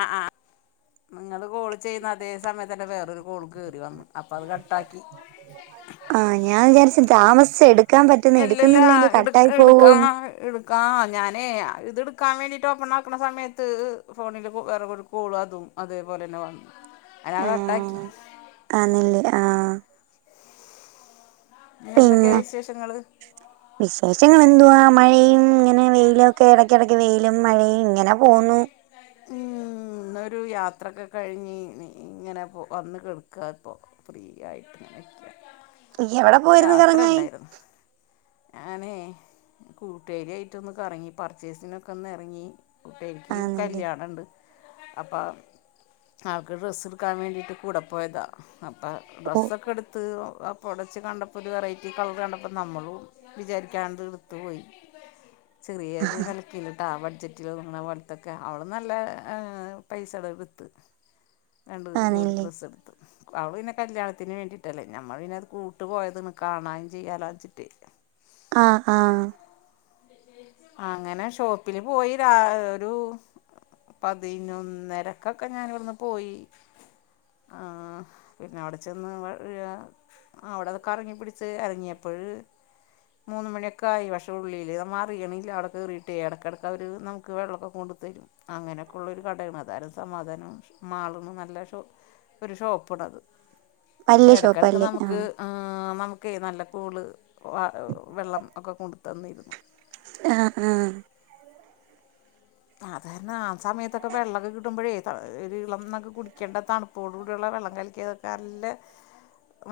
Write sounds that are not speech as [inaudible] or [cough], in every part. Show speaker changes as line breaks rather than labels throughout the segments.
ആഹ് ആഹ് നിങ്ങള് കോള് ചെയ്യുന്ന അതേ സമയത്തന്നെ വേറൊരു കോൾ കേറി വന്നു അപ്പത് കട്ടാക്കി
ആഹ് ഞാൻ വിചാരിച്ച് താമസിച്ച് എടുക്കാൻ പറ്റുന്ന്
ഇല്ലല്ല
എടുക്കുന്നില്ലെങ്കി കട്ടായി പോകോന്ന്
ആഹ് ഞാനേ ഇത് എടുക്കാൻ വേണ്ടിയിട്ട് ഓപ്പൺ ആക്കണ സമയത്ത് ഫോണിൽ വേറെ കോള അതും അതേപോലെന്നോ അത് ഞാൻ കട്ടാക്കി
ആണല്ലേ ആഹ്
പിന്നെ എന്തൊക്കെ വിശേഷങ്ങള്
വിശേഷങ്ങളെന്തുവാ മഴയും ഇങ്ങനെ വെയിലൊക്കെ ഇടയ്ക്കിടക്ക് വെയിലും മഴയും ഇങ്ങനെ പോകുന്നു
ഉം
[unintelligible]
ഇന്നൊരു യാത്രക്കെ കഴിഞ്ഞ് ഇങ്ങനെ വന്ന് കിടക്ക പ്പോ ഫ്രീ ആയിട്ട്ങ്ങനെക്ക
എവിടെ പോയിരുന്നു
യാത്ര
കറങ്ങാൻ
ഇണ്ടായിരുന്നു ഞാനെ കൂട്ടുരിയിട്ടൊന്ന്റങ്ങി പർച്ചേസിനൊക്കെ ഒന്ന് ഇറങ്ങി കുട്ടരിക്ക്
ആന്നില്ലേ
കല്യാണണ്ട് അപ്പം അൾക്ക് ഡ്രസ്സ് ഇട്ക്കാൻ വേണ്ടിയിട്ട് കൂടെ പോയതാ അപ്പം
ഓ
ഡ്രസ്സൊക്കെ എടുത്ത് പടച്ച് കണ്ടപ്പോ ഒരു വെറൈറ്റി കളർ കണ്ടപ്പോ നമ്മളും വിചാരിക്കാണ്ട് എടുത്ത്പോയി ചെറിയാരു [unintelligible] ബഡ്ജറ്റിലൊത്ങ്ങണപോല്ത്തൊക്കെ അവള് നല്ല പൈസടെ എടുത്ത്
[unintelligible]
രണ്ട് ജോഡി
ആന്നില്ലേ
ഡ്രസ്സെടുത്ത് അവള് പിന്ന കല്യാണത്തിന് വേണ്ടീട്ടല്ലേ ഞമ്മൾ പിന്നത് കൂട്ട് പോയത് ന് കാണാം ചെയ്യാലോച്ചിട്ട്
ആഹ് ആഹ്
അങ്ങനെ ഷോപ്പില് പോയി രാ ഒരു പതിനൊന്നരക്കക്കെ ഞാനിവിടുന്ന് പോയി ആ പിന്നെവിടെ ചെന്ന് വഴ ആ അവിടത് കറങ്ങിപ്പിടിച്ച് എറങ്ങിയപ്പഴ് മൂന്ന് മണിയെക്കായി പക്ഷേ ഉള്ളില്മ്മ അറിയണില്ല അടെ കേറീട്ടേ എടക്കെടയ്ക്ക് അവര് നമ്ക്ക് വെള്ളക്കെ കൊണ്ടു തരും അങ്ങനെക്കൊള്ളൊരു കടേണ്. അതാര്ന്ന് സമാധാനം മാളൂണ് നല്ല ഷോ ഒരു ഷോപ്പ്ണത്
വല്യ
എടക്കെടക്ക്
ഷോപ്പല്ലേ
നമ്ക്ക്
ആഹ്
ആ നമുക്കേ നല്ല കൂള് വാ വെള്ളം ഒക്കെ കൊണ്ട്ത്തന്നിരുന്നു
ആഹ് ആഹ്
സാധാരണ ആ സമയത്തൊക്കെ വെള്ളക്കെ കിട്ടുമ്പോഴേ ഒരു ഇളംന്നൊക്കെ കുടിക്കേണ്ട താണ് പ്പോട് കൂടിയുള്ള വെള്ളം കലക്കിയതൊക്കെ നല്ല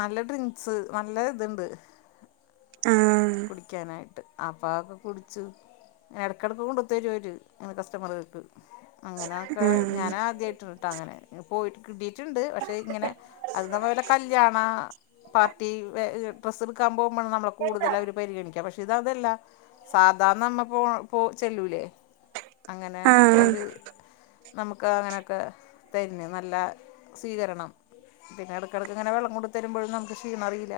നല്ല ഡ്രിങ്ക്സ് നല്ല ഇത്ണ്ട്
ആഹ്
ക്കാനായിട്ട് അപ്പാവക്കെ കുടിച്ചു എടക്കിടത്തോണ്ട് തരുവാവര് ഇങ്ങനെ കസ്റ്റമറ്കൾക്ക് അങ്ങനാക്ക
ആഹ്
ഞാനാദ്യയിട്ട്ട്ടാങ്ങനെ പോയിട്ട് കിട്ട് റ്റ്ണ്ട് പക്ഷേ ഇങ്ങനെ അത് ന പോലെ കല്യാണ പാർട്ടി ട്രസെട്ക്കാൻ പോവ്മ്പഴാ നമ്മള കൂടുതലവര് പരിഗണിക്ക പഷ് ക്ഷിതതല്ല സാധാരണ നമ്മ പോ പോ ചെല്ലൂലേ അങ്ങനെ
ആഹ് ആഹ്
ഒര് നമുക്ക് അങ്ങനെക്കെ തരുന്നെ നല്ല സ്വീകരണം പിന്നെ എടക്കെടക്കിങ്ങനെ വെള്ളം കൊടുത്തരുമ്പോഴും നമുക്ക് ക്ഷീണറിയില്ല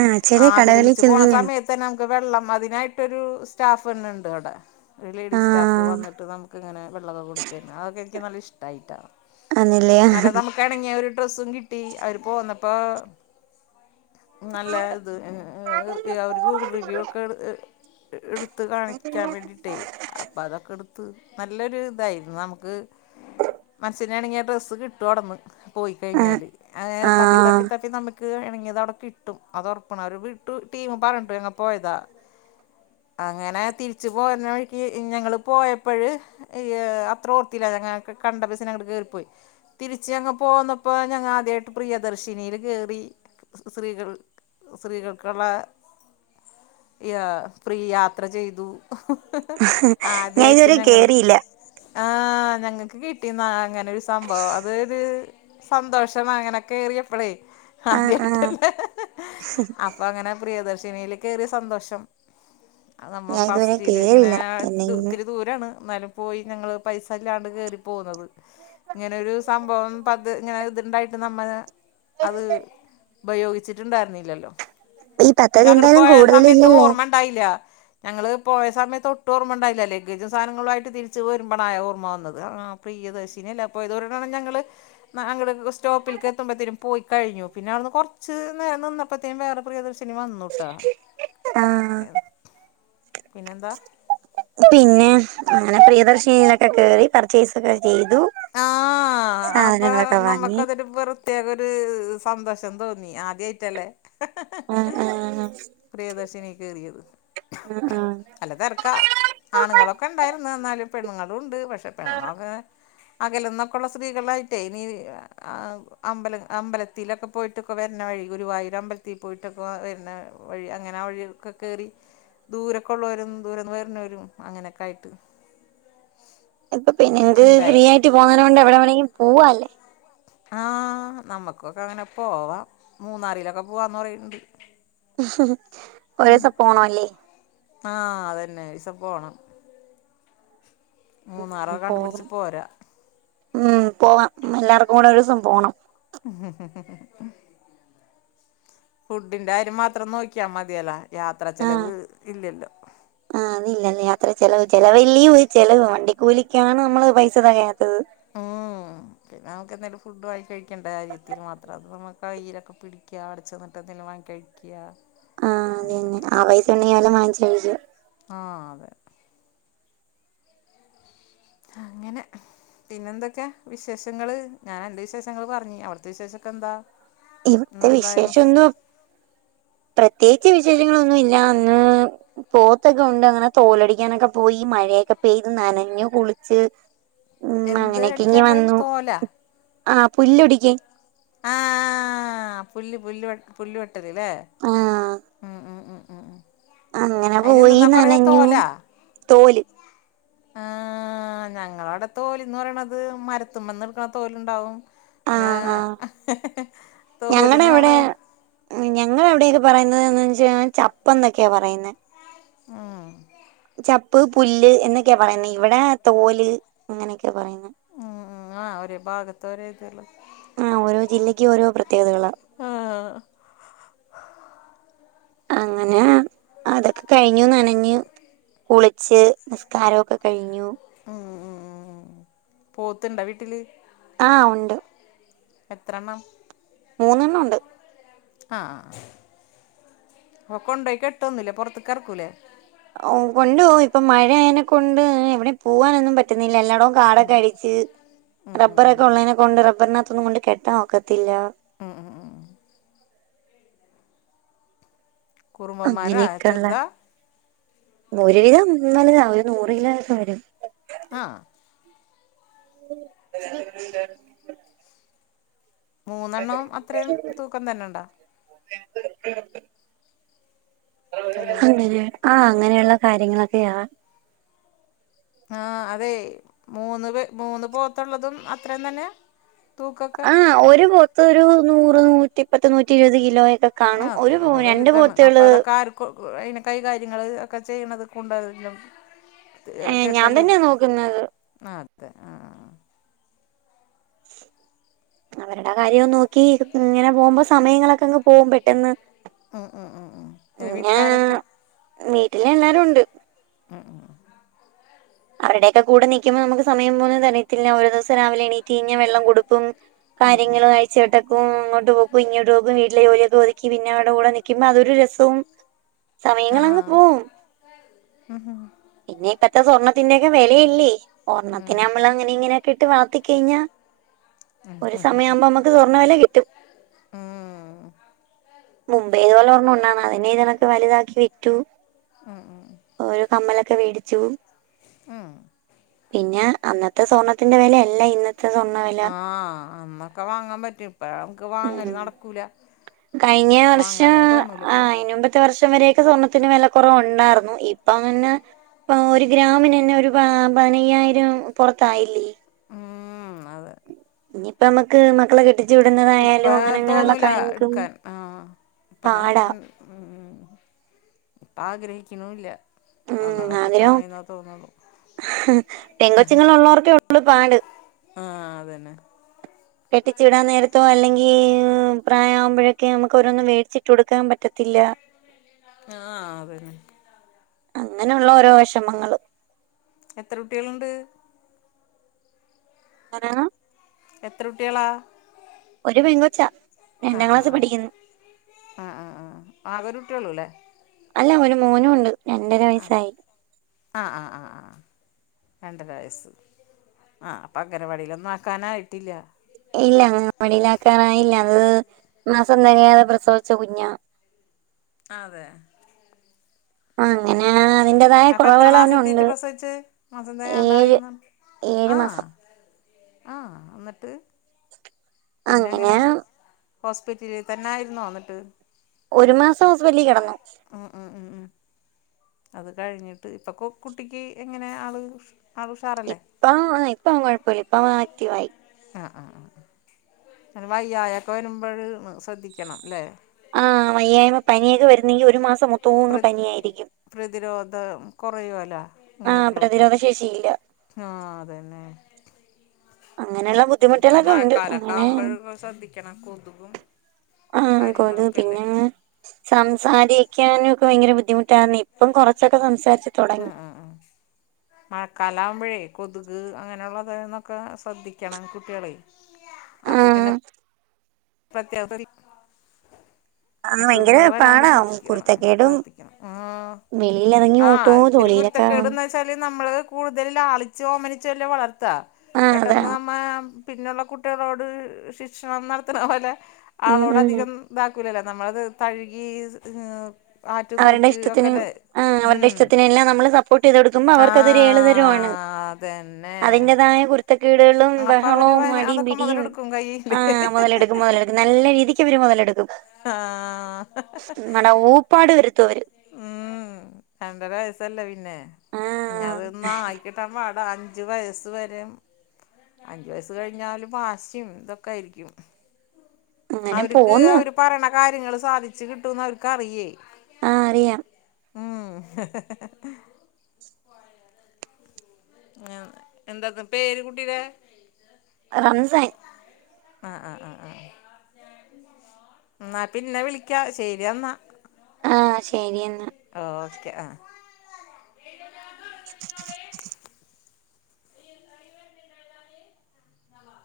ആഹ് ചെല കടകളിൽ
പോണ
ചെന്ന് ഞാൻ
സമയത്ത് തന്നെ നമുക്ക് വെള്ളം അതിനായിട്ടൊരു സ്റ്റാഫ് തന്നെണ്ട് അവിടെ ഒരു ലേഡി സ്റ്റാഫ്
ആഹ്
വന്നിട്ട് നമുക്ക്ങ്ങനെ വെള്ളക്ക കൊടുത്തെര്ന്ന് അതൊക്കെ എനിക്ക് നല്ലിഷ്ടായിട്ടാ
ആന്നല്ലിയോ
കെണങ്ങിയ ഒരു ഡ്രസ്സും കിട്ടി അവര് പോന്നപ്പോ നല്ല [unintelligible] ഒര് ഗൂഗിൾ റിവ്യൂ ഒക്കെ എ എടുത്ത് കാണിക്കാൻ വേണ്ടി ട്ടേ അപ്പ അതൊക്കെടുത്ത് നല്ലൊര് തായിരുന്നു നമുക്ക് മനസ്സിനെണെങ്ങിയ ഡ്രസ്സ് കിട്ടു അടന്ന് പോയി കഴിഞ്ഞാല് ഏ തപ്പി തപ്പി
ആഹ്
തപ്പി നമുക്ക് എണങ്ങിയത് അവിടെ കിട്ടും അതോറപ്പ [unintelligible] എങ്ങ പോയതാ അങ്ങനെ തിരിച്ച് പോരണ വഴി ക്ക് ഞങ്ങള് പോയപ്പഴ് ഈയ അത്ര ഓർത്തില്ല അങ്ങ കി കണ്ട ബസിനങ്ങട്ട് കേറിപ്പോയി തിരിച്ച് ഞങ്ങ പോന്നപ്പ ഞങ്ങ ആദ്യായിട്ട് പ്രിയദർശിനീല് കേറി സ്ത്രീക സ്ത്രീകൾക്കുള്ള ഫ്രീ യാത്ര ചെയ്തു ഹഹഹ
ഞാൻ
ആദ്യായിട്ട്
ഇതുവരെ
ഞങ്ങള്
കേറിയില്ല
ആഹ് ഞങ്ങക്ക് കിട്ടിന്ന അങ്ങനൊരു സംഭവം അതൊര് സന്തോഷം അങ്ങനെ കേറിയപ്പളേ
ആഹ് ആഹ്
ആദ്യായിട്ടല്ലെ
[unintelligible]
അങ്ങനെ പ്രിയദർശിനീല് കേറിയ സന്തോഷം അത് നമ്മ
ഞാൻ ഇതുവരെ
ഫസ്റ്റില് ഇങ്ങനെ
കേറില്ല
ദ്
എന്നെങ്കിലും
ഒത്തിരി ദൂര ണ് എന്നാലും പോയി ഞങ്ങള് പൈസ ഇല്ലാണ്ട് കേറി പോന്നത് ഇങ്ങനെരു സംഭവം പത് ഇങ്ങനെത്ണ്ടായിട്ട് നമ്മ അത് ഉപയോഗിച്ചിട്ടുണ്ടായിരുന്നില്ലല്ലോ
ഈ
പക്ഷെ
പദ്ധതി
അങ്ങട്
എന്തായാലും
പോയ സമയത്ത്
കൂടുതലില്ലല്ലേ
ഓർമ്മണ്ടായില്ല ഞങ്ങള് പോയ സമയത്ത്ൊട്ട ഓർമ്മ ഉണ്ടായില്ല ലഗേജും സാധനങ്ങളും ആയിട്ട് തിരിച്ച് വരുമ്പോാണ് ഓർമ്മ വന്നത് ആ പ്രിയദർശിനിയ അല്ലേ അപ്പൊ ഇതോരാണ് ഞങ്ങള് അങ്ങട് സ്റ്റോപ്പിലേക്ക് എത്തുമ്പഴത്തേനും പോയി കഴിഞ്ഞു പിന്നെ അവിന്ന് കുറച്ച് നിന്നപ്പത്തേക്കു വേറെ പ്രിയദർശിനി വന്നൂട്ടാ
ആഹ്
പിന്നെന്താ
പിന്നെ അങ്ങനെ പ്രിയദർശിനികൊക്കെ കേറി പർച്ചേസ്ക്കെ ചെയ്തു
ആ അപ്പൊ
സാധനങ്ങളൊക്കെ വാങ്ങി
നമ്മക്കതൊരു പ്രത്യേക ഒരു സന്തോഷം തോന്നി ആദ്യമായിട്ടല്ലേ
ആഹ ആഹ
പ്രിയദർശിനി കയറിയത്
ആ ആ
അല്ല തിരക്കാ ആണുങ്ങളൊക്കെ ഉണ്ടായിരുന്നു എന്നാല് പെണ്ണുങ്ങളും ഉണ്ട് പക്ഷെ പെണ്ണുങ്ങളൊക്കെ അകലന്നൊക്കെയുള്ള സ്ത്രീകളായിട്ടേ ഇനി ആ അമ്പലം അമ്പലത്തിൽൊക്കെ പോയിട്ടൊക്കെ വരുന്ന വഴി കുര് വായരം അമ്പലത്തിൽ പോയിട്ടൊക്കെ വരുന്ന വഴി അങ്ങനെ ആ വഴിയൊക്കെ കയറി ദൂരമൊക്കെ ഉള്ളവരും ദൂരന്ന് വറിുന്നവരും അങ്ങനെയൊക്കെ ആയിട്ട്
ഇപ്പൊ പിന്നെ എന്ത് ഫ്രീ
ഉണ്ടായി
ആയിട്ട് പോകുന്ന കൊണ്ട് എവിടെ വേണമെങ്കിലും പോവാ അല്ലേ
ആഹ് നമ്മുക്കൊക്കെ അങ്ങനെ പോവാം മൂന്നാറിയിലൊക്കെ പോവാന്ന് പറയണ്ട്
ഒരിസിം പോണല്ലേ
ആഹ അതന്നെ ഒരിസ പോണം
ഉ
മൂന്നാറൊക്കെ
പോകണം
കണ്ടുപിടിച്ച് പോരാ
ഉം പോവാാം എല്ലാർക്കും കൂടെ ഒരു ദിവസം പോണം
മ്മ്ഹ് മ്മ്ഹ് ഫുഡിന്റെ കാര്യം മാത്രം നോക്കിയാ മതിയല്ല യാത്ര ചെലവ് ഇല്ലല്ലോ
ആഹ അല്ലല്ല യാത്ര ചെലവ് ചെലവലിയ ചെലവ് വണ്ടിക്കൂലിക്കാണ് നമ്മള് പൈസ തെകയാത്തത്
മ്മ് പിന്നെ നമുക്ക് എന്തേലും ഫുഡ് വങ്ങി കഴിക്കണ്ട കാര്യത്തിൽ മാത്രം അത് നമുക്ക് കൈലൊക്ക പിടിക്കുക അവിടെ ചെന്നിട്ട് എന്തെങ്കിലും വാങ്ങി കഴി കാം
ആഹ അതന്നെ ആ പൈസ ഉണ്ടെങ്കി വല്ല വങ്ങിച്ച കഴികാം
ആഹ അതെ അങ്ങനെ പിന്നെ എന്തൊക്കെയാ വിശേഷങ്ങള് ഞാൻ എന്റെ വിശേഷങ്ങള് പറഞ്ഞ അവിടത്തെ വിശേഷൊക്കെ എന്താ
ഇവിത്തെ
ഇന്നെന്തായിരുന്നു സ്-
വിശേഷൊന്നും പ്രത്യേകിച്ച് വിശേഷങ്ങളൊന്നും ഇല്ല അന്ന് പോത്തൊക്കെ ഉണ്ട് അങ്ങനെ തോലൊടിക്കാനൊക്കെ പോയി മഴയൊക്കെ പെയ്ത് നനഞ്ഞു കുളിച്ച് മ്മ്
എന്ത്
അങ്ങനെയൊക്കെ ഇങ്ങ്
അടിക്കാൻ പോയത്
വന്നു
തോല
ആ പുല്ലൊടിക്ക്
ആ പുല്ല് പുല്ല് പുല്ല് വെട്ടല് ലെ
ആഹ്
മ് മ് മ് മ്
അങ്ങനെ
അയിന്
പോയി
എന്തെന്നാ പറയാ
നനഞ്ഞു
തോല
തോല്
ആഹ ആ് ഞങ്ങളെ അവിടെ തോല്ന്ന് പറയണത് മരത്തുമ്മന്ന് എടുക്കണ തോലുണ്ടാവും പിന്നെ
ആഹ് ആഹ്
ഹ് ഹ്
ഞങ്ങടെ അവിടെ
തോഹോലന്നണ്
ഞങ്ങളെ അവിടെയൊക്കെ പറയുന്നത് എന്ന് വെച്ചാൽ ചപ്പം എന്നൊക്കെയാ പറയുന്നത്
മ്മ്
പ്പ് പുല്ല് എന്നൊക്കെയാ പറയുന്നേ ഇവിടെ തോല് അങ്ങനെയൊക്കെ പറയുന്നേ
ഉം ഉം ആഹ് ഓരോ ഭാഗത്ത് ഓരോ ഇതല്ലേ
മ് ഓരോ ജില്ലയ്ക്ക് ഓരോ പ്രത്യേകതകളാണ്
ആഹ്
അങ്ങനെ അതൊക്കെ കഴിഞ്ഞു നനഞ്ഞു കുളിച്ച് നിസ്കാരൊക്കെ കഴിഞ്ഞു
ആഹ് ആഹ് പോത്ത് ണ്ടോ വീട്ടില്
ആഹ് ഉണ്ട്
എത്രണ്ണം
മൂന്നെണ്ണം ഉണ്ട്
ആഹ് കൊണ്ടോയി കെട്ടൊന്നില്ല പോർത്തക്ക ഇറക്കൂലേ
ഓ കൊണ്ട് പോവും ഇപ്പൊ മഴയതിനെ കൊണ്ട് എവിടെ പോവാനൊന്നും പറ്റുന്നില്ല എല്ലാടോ കാടൊക്കെ അടിച്ച്
ഉം ഉം ഉം
റബ്ബറൊക്കെ ഉള്ളതിനനെ കൊണ്ട് റബ്ബറിനകത്തൊന്നും കൊണ്ട് കെട്ടാൻ ഒക്കത്തില്ല
ആഹ് ആഹ് കുറുമ്പന്മാരാ
അങ്ങനെയൊക്കെയള്ള
ചെറുതാ
ഒരുവിധം ഇന്നലെ രാവിലെ ഒരു നൂറ് ഗ്രാം ഒക്കെ വരും
ആഹ്
[inaudible]
മൂന്നെണ്ണവും അത്രയും തൂക്കം തന്നെ ഉണ്ടോ
അ
ഹലോ
അങ്ങനെ ആഹ് അങ്ങനെയുള്ള കാര്യങ്ങളൊക്കെയാണ്
ആഹ് അതെ മൂന്ന് മൂന്ന് പോത്തുള്ളതും അത്രയും തന്നെ തൂക്കൊക്കെ
ആഹ് ഒരു പോത്ത് ഒരു നൂറ് നൂറ്റി ഇപ്പത്തി നൂറ്റി ഇരുപത് കിലോയൊക്കെ കാണും ഒരു രണ്ട് പോത്തുകള്
അയിതിന കൈകാര്യങ്ങൾ ഒക്കെ ചെയ്യണത് കൊണ്ടും
ഏ ഞാൻ
കെട്ടലും
തന്നെയാ നോക്കുന്നത്
ആതെ ആഹ്
[inaudible] അവരുടെ കാര്യം നോക്കി ഇങ്ങനെ പോകുമ്പോ സമയങ്ങളൊക്കെ അങ്ങ് പോകും പെട്ടെന്ന്
ഉമ് ഉമ് ഉമ് ഏഹ് വീട്ടിലാരൊക്കെ
വീട്ടിൽ എല്ലാരും ഉണ്ട്
ഉമ്
അവരുടെയക്ക കൂടെ നിക്കുമ്പോ നമുക്ക് സമയം പോവുന്നത് അറിയത്തില്ല ഒരു ദിവസം രാവില എണീ തീഞ്ഞ വെള്ളം കൊടുപ്പും
ഉം ഉം
കാര്യങ്ങളുംയി ചേട്ടക്കും ഇങ്ങോട്ട് പോക്ക ഇങ്ങോട്ട് പോക്കും വീട്ടില ജോലിയൊക്കെ ഒതുക്കി പിന്നെവിടെ കൂടെ നിൽക്കുമ്പോ അതൊ ഒരു രസവും സമയങ്ങളങ്ങ്
ആഹ്
പോവും
ഉം ഉം
പിന്നെ ഇപ്പഴത്തെ സ്വർണത്തിന്റെ ഒക്കെ വിലയില്ലേ ഒർണത്തിന്
ഉം
നമ്മൾ അങ്ങനെ ഇങ്ങനെയൊക്കെ ഇട്ട് വളർത്തി കഴിഞ്ഞ ഒരു സമയ ആവുമ്പോ നമുക്ക് സ്വർണ്ണ വില കിട്ടും
ആഹ്
മുംപൈ ഇത്പലെ ഒരെണ്ണം ഉണ്ടന്ന അതിനെ ഇതൊക്കെ വലുതാക്കി വിറ്റു
ഉമ് ഉമ്
ഓരോ കമ്മലൊക്കെ മേടിച്ചു
ഉമ്
പിന്നെ അന്നത്തെ സ്വർണത്തിന്റെ വിലയല്ല ഇന്ന് [unintelligible]
ആഹ് അന്നൊക്കെ വാങ്ങാൻ പറ്റും ഇപ്പ നമക്ക്
ഉം
വാങ്ങല് നടക്കൂല
കഴിഞ്ഞ വർഷം
വാങ്ങാനായി തോന്നൂല ഇപ്പൊ
ആഹ് അയ്ൻ മുമ്പത്തെ വർഷം വരൊക്കെ സ്വർണത്തിന്റെ വില കുറവ ഉണ്ടായിരുന്നു ഇപ്പ പിന്നെ ഇപ്പ ഒരു ഗ്രാമിനന്നെ ഒരു പയ്നയ്യായിരം പുറത്തായില്ലേ
ഉം അതെ
ഇനിയിപ്പൊ നമക്ക് മക്കളെ കെട്ടി
ഇപ്പ
ചൂടുന്നതായാലും അങ്ങനെ അങ്ങനെയുള്ള
തോന്നൂല
കാര്യങ്ങൾക്കും
എടുക്കാൻ
പാടാ
ഉമ് ഉമ് ഇപ്പ ആഗ്രഹിക്ണും ഇല്ല
ഉമ് ആഗ്രഹം പെൻ കൊച്ചുങ്ങള ഉള്ളവർക്കെ ഉള്ളൂ പാട്
ആഹ് അതന്നെ
കെട്ടിച്ചുവിടാൻ നേരത്തോ അല്ലെങ്കിൽ പ്രായം മാവുമ്പോഴൊക്കെ നമുക്ക് ഓരോന്നും മേടിച്ചിട്ട് കൊടുക്കാൻ പറ്റത്തില്ല [inaudible]
ആഹ് അതന്നെ
അങ്ങനെയുള്ള ഓരോ വിഷമങ്ങള്
എത്ര കുട്ട്യാളുണ്ട്
ഹലോ
എത്രട്ടിയേളാ
ഒരു പെൻകൊച്ചാ രണ്ടാം ക്ലാസ് പഠിക്കുന്നു
ആഹ് ആഹ് ആഹ് ആഹ് ആകൊരുട്ടിയൊള്ളുലെ
അല്ല ഒരു മോനൂണ്ട് രണ്ടര വയസ്സായി
ആഹ് ആഹ് ആഹ് ആഹ് ആഹ് രണ്ടര വയസ്സ് ആഹ് അപ്പ അംഗനവാടിലൊന്നും ആക്കാനായിട്ടില്ല
ഇല്ല അംഗനവാടിയിലാക്കാനായില്ല അത് മാസം തെകയാതെ പ്രസവിച്ച കുഞ്ഞാ
അതെ
ആഹ് അങ്ങനെ അതിന്റേതായ
അപ്പ എത്ര
കുറവുകൾ
മാസത്തീട്ട്
അവനുണ്ട്
പ്രസവിച്ച് മാസം
ഏഴ്
തെയാണ്ടയായിരുന്നു
ഏഴു
ആഹ്
മാസം
ആഹ് ന്നട്ട്
അങ്ങനെ
പിന്നെങ്ങനെ ഹോസ്പിറ്റലിൽ തന്നെയായിരുന്നൊ ന്നട്ട്
ഒരു മാസം ഹോസ്പിറ്റലി കിടന്നു
ഉ ഉം ഉം ഉം അത് കഴിഞ്ഞിട്ട് ഇപ്പൊ കുട്ടിക്ക് എങ്ങനെ ആള്
ഇപ്പം ഇപ്പ അവൻ കൊഴപ്പല്ല ഇപ്പ അവൻ ആക്റ്റിവായി
ആഹ് ആഹ് ആഹ് അഹ് ങ്ങനെ വയ്യായൊക്കെ വരുമ്പഴ് ശ്രദ്ധിക്കണം ല്ലേ
ആഹ് വയ്യായ്മ പനിയൊക്കെ വരുന്നെങ്കി ഒരു മാസം
പ്ര
മൊത്തോങ് പനിയായിരിക്കും
പ്രതിരോധം കുറയുവല്ലോ
ആ
ഇങ്ങനെ ഉള്ള
പ്രതിരോധ
കുട്ടികൾക്ക്
ശേഷിയില്ല
ആഹ് അതന്നെ
അങ്ങനെയുള്ള
പ്പ ഈ
ബുദ്ധിമുട്ടുകളൊക്കെ ഉണ്ട്
മഴക്കാലൊക്കെ
അങ്ങനെ
ആവുമ്പഴ് ശ്രദ്ധിക്കണം കൊതുകും
ആഹ് കൊതു
കാര്യങ്ങളൊക്കെ അല്ലേ
പിന്നെ സംസാരിക്കാനുക്കെ ഭയങ്കര ബുദ്ധിമുട്ടാണെ ഇപ്പം കൊറച്ചൊക്കെ സംസാരിച്ചു തുടങ്ങി
മഴക്കാലാവുമ്പഴേ കൊതുക് അങ്ങനെള്ളതേന്നൊക്കെ ശ്രദ്ധിക്കണം കുട്ട്യേള് ആ കുട്ടിനെ
ആഹ്
പ്രത്യേക തൊരി
ആഹ് ഭയങ്കര
അസുഖങ്ങൾ വരാണ്ട്
പാടാ
സൂക്ഷിക്കണം
കുരുത്തക്കേടും
ശ്രദ്ധിക്കണം ആഹ്
വെളിയിലിറങ്ങി
ആ
ഓട്ടോ
ഇത്തിരി കുര്
ജോലിയിലൊക്കെ
ത്തകേടുന്ന ച്ചാല് നമ്മള് കൂടുതൽ ലാളിച്ച് ഓമനിച്ചല്ലേ വളർത്താ
ആഹ് അതാ
പെട്ടെന്ന് നമ്മ പിന്നെള്ള കുട്ടിളോട് ശിക്ഷണം നടത്ത്ണപോലെ
ഉം
ആളോട്
ഉം
അധികം ഇതാക്കൂലല്ലോ നമ്മളത് തഴുകി ആറ്റ്
അവരുടെ
നോറ്റ്
ഇഷ്ടത്തിന്
ഒക്കെല്ലേ
ആഹ് അവരുടെ
ഉം
ഇഷ്ടത്തിന് എല്ലാം നമ്മള് സപ്പോർട്ടെയ്തൊടു തുമ്പ അവർക്കതൊരു ഏള്തരോണ്
ആഹ് അതന്നെ
അതിന്റെതായ കുര് കുരുത്തകേടുകളും
അപ്പൊ അവര്
ബഹളവും
വ-
അടിയും
അതൊക്കെ
പിടിയും
മുതലെടുക്കും കയ്യില്
ആ മുതലെടുക്കും മുതലെടുക്കും നല്ല രീതിക്ക് ക്കെ ഇവര് മൊതലെടുക്കും
ആഹ്
ത്തോര് ത്തോര്
ഉം രണ്ടര വയസല്ലേ പിന്നെ
ആഹ്
ഇഞത് ഒന്ന് ആയിക്കിട്ടാൻ പാടാ അഞ്ച് വയസ്സ് വരേം അഞ്ച് വയസ്സ് കഴിഞ്ഞാല് വാശിം ഇതൊക്കെയിരിക്കും
അങ്ങനെ
അവര്ക്ക്
പോന്ന്
അവര് പറണ കാര്യങ്ങള് സാധിച്ച്കിട്ടൂന്ന് അവർക്കറിയേ
ആഹ് അറിയാം
ഉം എന്താന്നാ പേര് കുട്ടിയിടെ
റംസായ്
ആഹ് ആഹ് ആഹ് ആഹ് ന്നാ പിന്നെ വിളിക്കാ ശരിയന്നാ
ആഹ് ശരിയെന്നാ
ഓക്കെ ആ
[inaudible]
നവ